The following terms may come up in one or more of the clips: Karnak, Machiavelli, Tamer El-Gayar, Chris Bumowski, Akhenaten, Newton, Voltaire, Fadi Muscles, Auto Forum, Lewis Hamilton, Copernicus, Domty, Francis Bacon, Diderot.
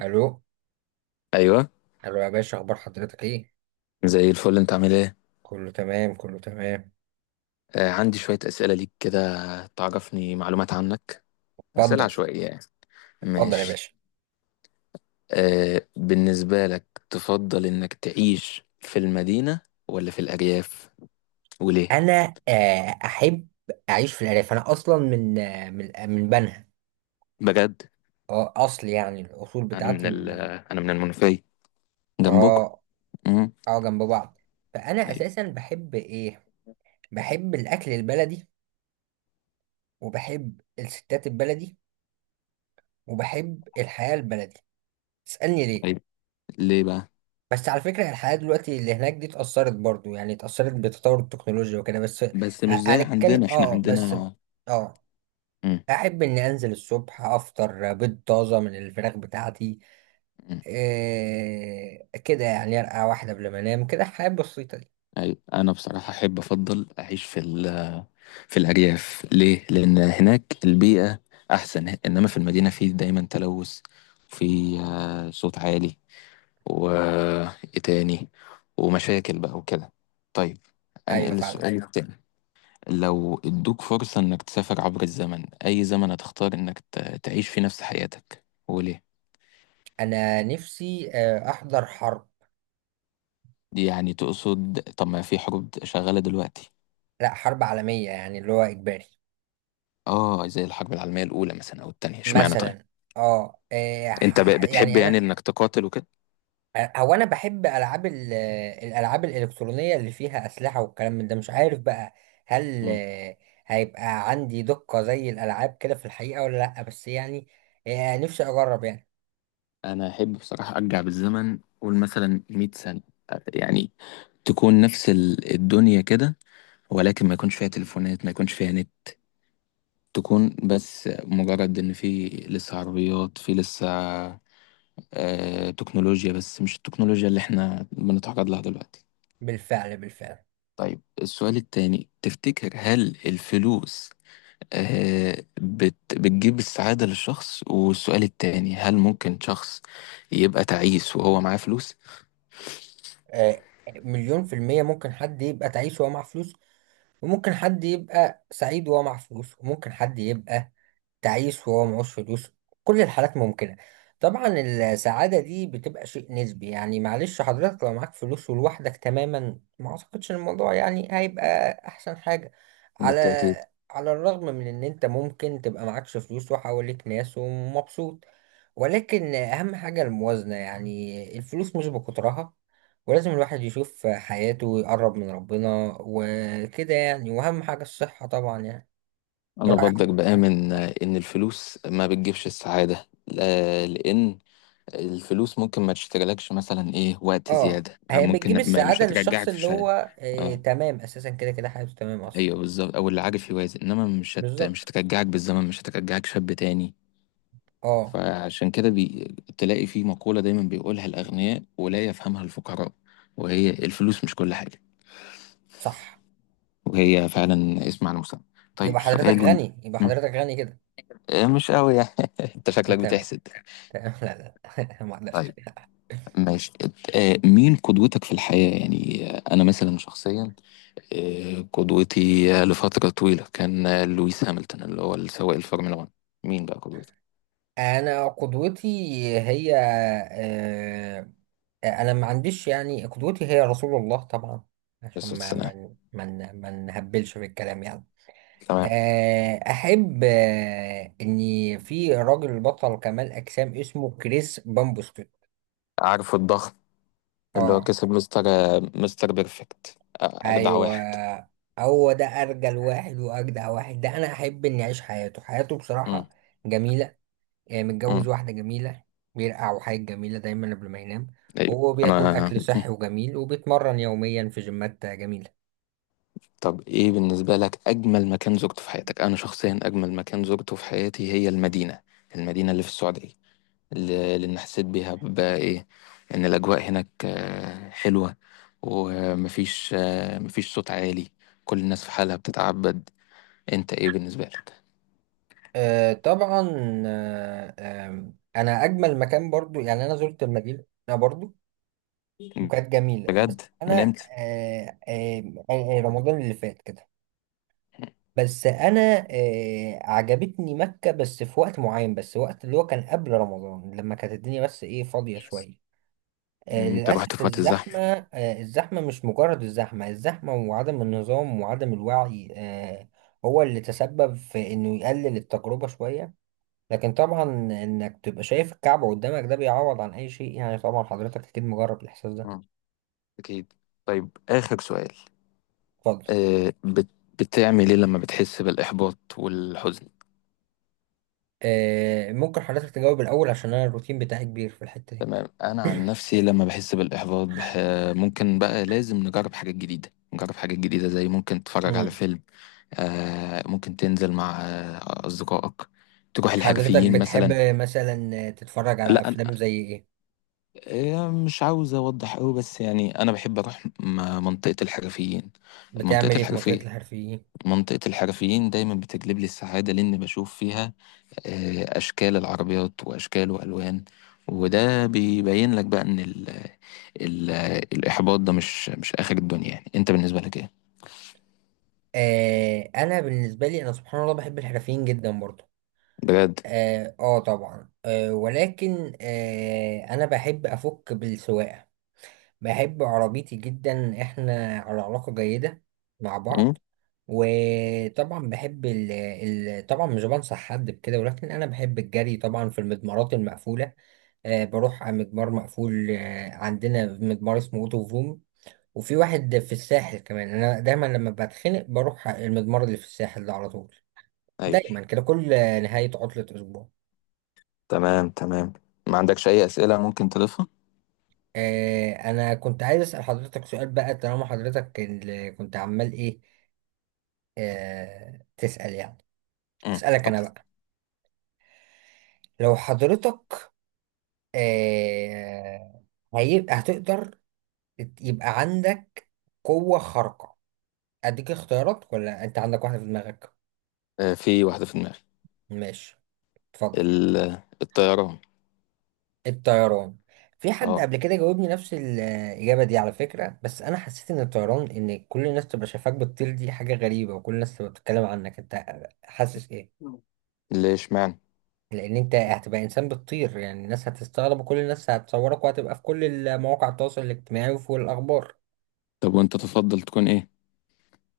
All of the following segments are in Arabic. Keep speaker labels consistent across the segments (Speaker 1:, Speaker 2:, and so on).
Speaker 1: الو.
Speaker 2: ايوه.
Speaker 1: الو يا باشا، اخبار حضرتك ايه؟
Speaker 2: زي الفل، انت عامل ايه؟
Speaker 1: كله تمام كله تمام.
Speaker 2: آه عندي شويه اسئله ليك كده، تعرفني معلومات عنك، اسئله
Speaker 1: اتفضل.
Speaker 2: عشوائيه يعني.
Speaker 1: اتفضل يا
Speaker 2: ماشي.
Speaker 1: باشا.
Speaker 2: آه بالنسبه لك، تفضل انك تعيش في المدينه ولا في الارياف، وليه؟
Speaker 1: انا احب اعيش في الارياف. انا اصلا من بنها.
Speaker 2: بجد.
Speaker 1: اه، اصل يعني الاصول
Speaker 2: انا من
Speaker 1: بتاعتي
Speaker 2: انا من المنوفيه، جنبكم.
Speaker 1: اه.
Speaker 2: امم
Speaker 1: اه جنب بعض. فانا
Speaker 2: ايوه.
Speaker 1: اساسا بحب ايه؟ بحب الاكل البلدي، وبحب الستات البلدي، وبحب الحياة البلدي. تسألني ليه؟
Speaker 2: ايوه، ليه بقى؟
Speaker 1: بس على فكرة الحياة دلوقتي اللي هناك دي اتأثرت برضو، يعني اتأثرت بتطور التكنولوجيا وكده، بس
Speaker 2: بس مش زي
Speaker 1: هنتكلم.
Speaker 2: عندنا، احنا
Speaker 1: اه بس.
Speaker 2: عندنا.
Speaker 1: اه،
Speaker 2: امم
Speaker 1: أحب إني أنزل الصبح أفطر بيض طازة من الفراخ بتاعتي. إيه كده يعني؟ أرقع واحدة قبل ما أنام كده، الحياة البسيطة دي.
Speaker 2: ايوه. انا بصراحه احب افضل اعيش في في الأرياف. ليه؟ لأن هناك البيئة أحسن، إنما في المدينة في دايما تلوث، وفي صوت عالي، وإيه تاني؟ ومشاكل بقى وكده. طيب،
Speaker 1: أيوة
Speaker 2: أنقل السؤال
Speaker 1: فعلا.
Speaker 2: ايوه التاني. لو ادوك فرصة إنك تسافر عبر الزمن، أي زمن هتختار إنك تعيش فيه نفس حياتك، وليه؟
Speaker 1: أنا نفسي أحضر حرب.
Speaker 2: يعني تقصد؟ طب ما في حروب شغالة دلوقتي.
Speaker 1: لأ، حرب عالمية يعني، اللي هو إجباري.
Speaker 2: آه زي الحرب العالمية الأولى مثلا أو التانية، اشمعنى طيب؟
Speaker 1: مثلا. اه إيه،
Speaker 2: أنت
Speaker 1: ح- ح-
Speaker 2: بتحب
Speaker 1: يعني
Speaker 2: يعني
Speaker 1: أنا،
Speaker 2: إنك تقاتل وكده؟
Speaker 1: هو انا بحب العاب الالعاب الالكترونيه اللي فيها اسلحه والكلام من ده، مش عارف بقى. هل هيبقى عندي دقه زي الالعاب كده في الحقيقه ولا لا؟ بس يعني نفسي اجرب يعني.
Speaker 2: انا احب بصراحه ارجع بالزمن، قول مثلا 100 سنه يعني، تكون نفس الدنيا كده، ولكن ما يكونش فيها تليفونات، ما يكونش فيها نت، تكون بس مجرد ان في لسه عربيات، في لسه آه تكنولوجيا، بس مش التكنولوجيا اللي احنا بنتعرض لها دلوقتي.
Speaker 1: بالفعل بالفعل.
Speaker 2: طيب، السؤال التاني، تفتكر هل الفلوس آه بتجيب السعادة للشخص؟ والسؤال التاني، هل ممكن شخص يبقى تعيس وهو معاه فلوس؟
Speaker 1: آه، مليون في المية ممكن حد يبقى تعيس وهو معاه فلوس، وممكن حد يبقى سعيد وهو معاه فلوس، وممكن حد يبقى تعيس وهو معهوش فلوس. كل الحالات ممكنة. طبعا السعادة دي بتبقى شيء نسبي، يعني معلش حضرتك لو معاك فلوس ولوحدك تماما، ما اعتقدش الموضوع يعني هيبقى احسن حاجة. على
Speaker 2: بالتأكيد.
Speaker 1: على الرغم من ان انت ممكن تبقى معكش فلوس وحواليك ناس ومبسوط، ولكن اهم حاجة الموازنة، يعني الفلوس مش بكترها، ولازم الواحد يشوف حياته ويقرب من ربنا وكده يعني، واهم حاجة الصحة طبعا يعني.
Speaker 2: أنا
Speaker 1: رأي
Speaker 2: برضك
Speaker 1: حضرتك إيه؟
Speaker 2: بآمن إن الفلوس ما بتجيبش السعادة، لأن الفلوس ممكن ما تشتريلكش مثلا إيه، وقت
Speaker 1: اه،
Speaker 2: زيادة،
Speaker 1: هي بتجيب
Speaker 2: ممكن ما مش
Speaker 1: السعادة للشخص
Speaker 2: هترجعك في
Speaker 1: اللي
Speaker 2: شيء.
Speaker 1: هو آه
Speaker 2: أه.
Speaker 1: تمام اساسا، كده كده حياته تمام اصلا.
Speaker 2: أيوه بالظبط، أو اللي عارف يوازن، إنما مش
Speaker 1: بالظبط.
Speaker 2: هترجعك بالزمن، مش هترجعك شاب تاني.
Speaker 1: اه
Speaker 2: فعشان كده تلاقي في مقولة دايما بيقولها الأغنياء ولا يفهمها الفقراء، وهي الفلوس مش كل حاجة.
Speaker 1: صح.
Speaker 2: وهي فعلا اسم على المسمى.
Speaker 1: يبقى
Speaker 2: طيب
Speaker 1: حضرتك
Speaker 2: سؤالي.
Speaker 1: غني، يبقى
Speaker 2: م.
Speaker 1: حضرتك غني كده.
Speaker 2: مش قوي يعني. انت شكلك
Speaker 1: تمام.
Speaker 2: بتحسد.
Speaker 1: تمام، لا لا. ما اقدرش.
Speaker 2: طيب ماشي. مين قدوتك في الحياة؟ يعني أنا مثلا شخصيا، قدوتي لفترة طويلة كان لويس هامilton، اللي هو السواق الفورمولا 1. مين بقى قدوتك؟
Speaker 1: انا قدوتي هي آه، انا ما عنديش. يعني قدوتي هي رسول الله طبعا، عشان
Speaker 2: بس
Speaker 1: ما
Speaker 2: السلام.
Speaker 1: ما ما ما نهبلش في الكلام يعني.
Speaker 2: تمام.
Speaker 1: احب اني في راجل بطل كمال اجسام اسمه كريس بامبوسكي.
Speaker 2: عارف الضغط، اللي هو
Speaker 1: اه.
Speaker 2: كسب مستر مستر بيرفكت، أجدع
Speaker 1: ايوه،
Speaker 2: واحد.
Speaker 1: هو ده ارجل واحد واجدع واحد. ده انا احب اني اعيش حياته. حياته
Speaker 2: مم.
Speaker 1: بصراحه جميله، يعني متجوز
Speaker 2: مم.
Speaker 1: واحده جميله، بيرقع وحاجه جميله دايما قبل ما ينام،
Speaker 2: أيوه.
Speaker 1: وهو
Speaker 2: أنا
Speaker 1: بياكل اكل
Speaker 2: مم.
Speaker 1: صحي وجميل وبيتمرن يوميا في جيمات جميله.
Speaker 2: طب إيه بالنسبة لك أجمل مكان زرته في حياتك؟ أنا شخصيا أجمل مكان زرته في حياتي هي المدينة، المدينة اللي في السعودية. لأن حسيت بيها بقى إيه، إن الأجواء هناك حلوة، ومفيش مفيش صوت عالي، كل الناس في حالها بتتعبد. أنت إيه بالنسبة لك؟
Speaker 1: آه طبعا. انا اجمل مكان برضو، يعني انا زرت المدينه برضو وكانت جميله، بس
Speaker 2: بجد؟ من
Speaker 1: انا
Speaker 2: إمتى؟
Speaker 1: رمضان اللي فات كده. بس انا عجبتني مكة بس في وقت معين، بس وقت اللي هو كان قبل رمضان لما كانت الدنيا بس ايه، فاضية شوية.
Speaker 2: مم،
Speaker 1: آه
Speaker 2: أنت رحت
Speaker 1: للأسف
Speaker 2: في وقت
Speaker 1: الزحمة.
Speaker 2: الزحمة.
Speaker 1: آه الزحمة، مش مجرد الزحمة، الزحمة وعدم النظام وعدم الوعي آه، هو اللي تسبب في انه يقلل التجربة شوية. لكن طبعا انك تبقى شايف الكعبة قدامك، ده بيعوض عن اي شيء يعني. طبعا حضرتك اكيد مجرب الاحساس ده.
Speaker 2: آه، أكيد. طيب، آخر سؤال.
Speaker 1: اتفضل.
Speaker 2: آه، بت- بتعمل إيه لما بتحس بالإحباط والحزن؟
Speaker 1: آه، ممكن حضرتك تجاوب الاول، عشان انا الروتين بتاعي كبير في الحتة
Speaker 2: تمام. أنا عن نفسي لما بحس بالإحباط ممكن بقى، لازم نجرب حاجات جديدة، نجرب حاجات جديدة، زي ممكن تتفرج
Speaker 1: دي.
Speaker 2: على فيلم، ممكن تنزل مع أصدقائك، تروح
Speaker 1: حضرتك
Speaker 2: الحرفيين
Speaker 1: بتحب
Speaker 2: مثلا.
Speaker 1: مثلا تتفرج على
Speaker 2: لا أنا
Speaker 1: افلام زي ايه؟
Speaker 2: مش عاوز أوضح أوي، بس يعني أنا بحب أروح منطقة الحرفيين.
Speaker 1: بتعمل
Speaker 2: منطقة
Speaker 1: ايه في منطقة
Speaker 2: الحرفية،
Speaker 1: الحرفيين؟
Speaker 2: منطقة الحرفيين دايما بتجلب لي السعادة، لأن بشوف فيها أشكال العربيات وأشكال وألوان، وده بيبين لك بقى إن ال الإحباط ده مش آخر الدنيا يعني. أنت بالنسبة لك إيه؟
Speaker 1: آه، انا بالنسبة لي انا سبحان الله بحب الحرفيين جدا برضو.
Speaker 2: بجد؟
Speaker 1: طبعا ولكن انا بحب افك بالسواقة. بحب عربيتي جدا، احنا على علاقة جيدة مع
Speaker 2: مم؟
Speaker 1: بعض. وطبعا بحب ال طبعا مش بنصح حد بكده، ولكن انا بحب الجري طبعا في المضمارات المقفولة. بروح على مجمار مقفول. عندنا مجمار اسمه اوتو فروم، وفي واحد في الساحل كمان. انا دايما لما بتخنق بروح على المجمار اللي في الساحل ده على طول،
Speaker 2: أيوه.
Speaker 1: دايما كده كل نهاية عطلة اسبوع.
Speaker 2: تمام تمام. ما عندكش أي أسئلة ممكن تضيفها؟
Speaker 1: انا كنت عايز اسأل حضرتك سؤال بقى، طالما حضرتك اللي كنت عمال ايه، تسأل يعني.
Speaker 2: امم،
Speaker 1: اسألك انا
Speaker 2: اتفضل.
Speaker 1: بقى، لو حضرتك آه، هتقدر يبقى عندك قوة خارقة. اديك اختيارات ولا انت عندك واحدة في دماغك؟
Speaker 2: في واحدة في دماغي.
Speaker 1: ماشي، اتفضل.
Speaker 2: ال... الطيران.
Speaker 1: الطيران. في حد
Speaker 2: اه.
Speaker 1: قبل كده جاوبني نفس الإجابة دي على فكرة، بس أنا حسيت إن الطيران، إن كل الناس تبقى شايفاك بتطير دي حاجة غريبة، وكل الناس تبقى بتتكلم عنك أنت. حاسس إيه؟
Speaker 2: ليه اشمعنى؟
Speaker 1: لأن أنت هتبقى إنسان بتطير، يعني الناس هتستغرب وكل الناس هتصورك، وهتبقى في كل مواقع التواصل الاجتماعي وفي الأخبار.
Speaker 2: طب وانت تفضل تكون ايه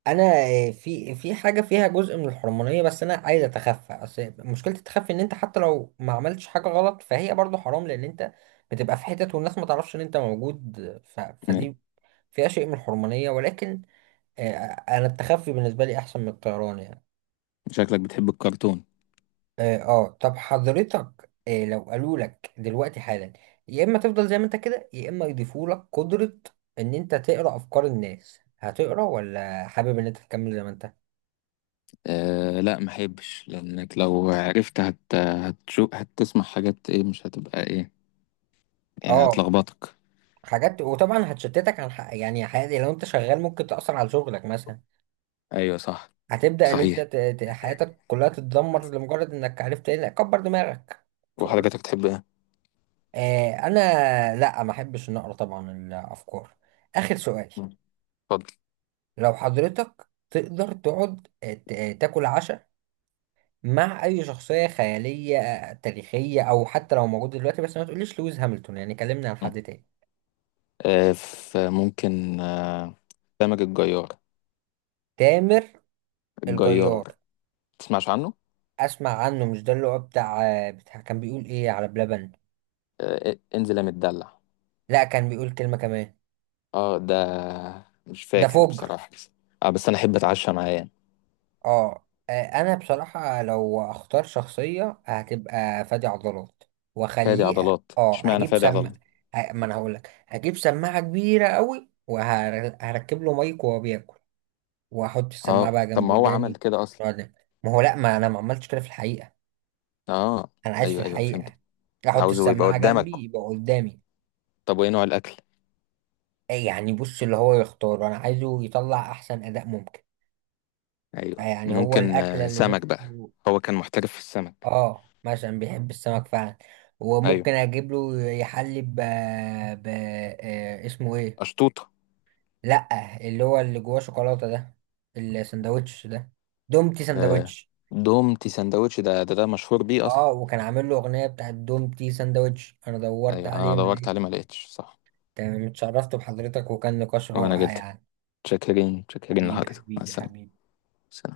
Speaker 1: انا في حاجه فيها جزء من الحرمانيه، بس انا عايز اتخفى. اصل مشكله التخفي ان انت حتى لو ما عملتش حاجه غلط، فهي برضو حرام، لان انت بتبقى في حتت والناس ما تعرفش ان انت موجود.
Speaker 2: يعني؟
Speaker 1: فدي فيها شيء من الحرمانيه، ولكن آه، انا التخفي بالنسبه لي احسن من الطيران يعني.
Speaker 2: شكلك بتحب الكرتون.
Speaker 1: اه طب حضرتك، لو قالوا لك دلوقتي حالا يا اما تفضل زي ما انت كده، يا اما يضيفوا لك قدره ان انت تقرا افكار الناس، هتقرا ولا حابب ان انت تكمل زي ما انت؟
Speaker 2: آه لا، ما احبش، لانك لو عرفت هتشوف، هتسمع حاجات ايه، مش هتبقى ايه، يعني
Speaker 1: اه
Speaker 2: هتلخبطك.
Speaker 1: حاجات، وطبعا هتشتتك عن حق يعني حياتي. لو انت شغال ممكن تأثر على شغلك مثلا،
Speaker 2: ايوه صح.
Speaker 1: هتبدأ ان انت
Speaker 2: صحيح.
Speaker 1: حياتك كلها تتدمر لمجرد انك عرفت ايه. لا، كبر دماغك. كبر.
Speaker 2: وحضرتك تحب ايه؟
Speaker 1: آه انا لا، ما احبش ان اقرا طبعا الافكار. اخر سؤال:
Speaker 2: مم. اتفضل.
Speaker 1: لو حضرتك تقدر تقعد تاكل عشاء مع اي شخصية خيالية تاريخية، او حتى لو موجود دلوقتي، بس ما تقوليش لويس هاملتون يعني، كلمنا عن
Speaker 2: مم.
Speaker 1: حد تاني.
Speaker 2: آه، فممكن آه سامج الجيار.
Speaker 1: تامر الجيار.
Speaker 2: الجيار. تسمعش عنه.
Speaker 1: اسمع عنه، مش ده اللي هو بتاع بتاع كان بيقول ايه على بلبن؟
Speaker 2: آه انزل يا متدلع.
Speaker 1: لا، كان بيقول كلمة كمان.
Speaker 2: اه ده، مش
Speaker 1: ده
Speaker 2: فاكر
Speaker 1: فجر.
Speaker 2: بصراحة. بس اه بس انا احب اتعشى معاه يعني.
Speaker 1: اه انا بصراحة لو اختار شخصية هتبقى فادي عضلات،
Speaker 2: فادي
Speaker 1: واخليه.
Speaker 2: عضلات.
Speaker 1: اه،
Speaker 2: اشمعنى
Speaker 1: هجيب
Speaker 2: فادي
Speaker 1: سم،
Speaker 2: عضلات؟
Speaker 1: ما انا هقولك، هجيب سماعة كبيرة قوي وهركب له مايك، وهو بياكل واحط
Speaker 2: اه.
Speaker 1: السماعة بقى
Speaker 2: طب
Speaker 1: جنب
Speaker 2: ما هو عمل
Speaker 1: وداني،
Speaker 2: كده اصلا.
Speaker 1: نقعد ناكل. ما هو لا، ما انا ما عملتش كده في الحقيقة،
Speaker 2: اه.
Speaker 1: انا عايش في
Speaker 2: ايوه ايوه فهمت.
Speaker 1: الحقيقة. احط
Speaker 2: عاوزه يبقى
Speaker 1: السماعة
Speaker 2: قدامك.
Speaker 1: جنبي، يبقى قدامي.
Speaker 2: طب وايه نوع الاكل؟
Speaker 1: إيه يعني؟ بص اللي هو يختار، انا عايزه يطلع احسن اداء ممكن.
Speaker 2: ايوه،
Speaker 1: يعني هو
Speaker 2: ممكن
Speaker 1: الاكله اللي
Speaker 2: سمك بقى.
Speaker 1: نفسه.
Speaker 2: هو كان محترف في السمك.
Speaker 1: اه مثلا بيحب السمك فعلا،
Speaker 2: ايوه.
Speaker 1: وممكن اجيب له يحلي ب... ب... آه، اسمه ايه؟
Speaker 2: اشطوطه.
Speaker 1: لا، اللي هو اللي جواه شوكولاته ده، الساندوتش ده، دومتي
Speaker 2: آه.
Speaker 1: ساندوتش.
Speaker 2: دومتي سندوتش، ده ده مشهور بيه اصلا.
Speaker 1: اه، وكان عامل له اغنيه بتاعت دومتي ساندوتش، انا دورت
Speaker 2: ايوه
Speaker 1: عليه
Speaker 2: انا
Speaker 1: ما
Speaker 2: دورت عليه ما
Speaker 1: لقيتش.
Speaker 2: لقيتش. صح.
Speaker 1: تمام، اتشرفت بحضرتك وكان نقاش
Speaker 2: وانا
Speaker 1: رائع
Speaker 2: جدا
Speaker 1: يعني.
Speaker 2: شاكرين، شاكرين
Speaker 1: حبيبي
Speaker 2: لحضرتك. مع
Speaker 1: حبيبي
Speaker 2: السلامه.
Speaker 1: حبيبي.
Speaker 2: سلام.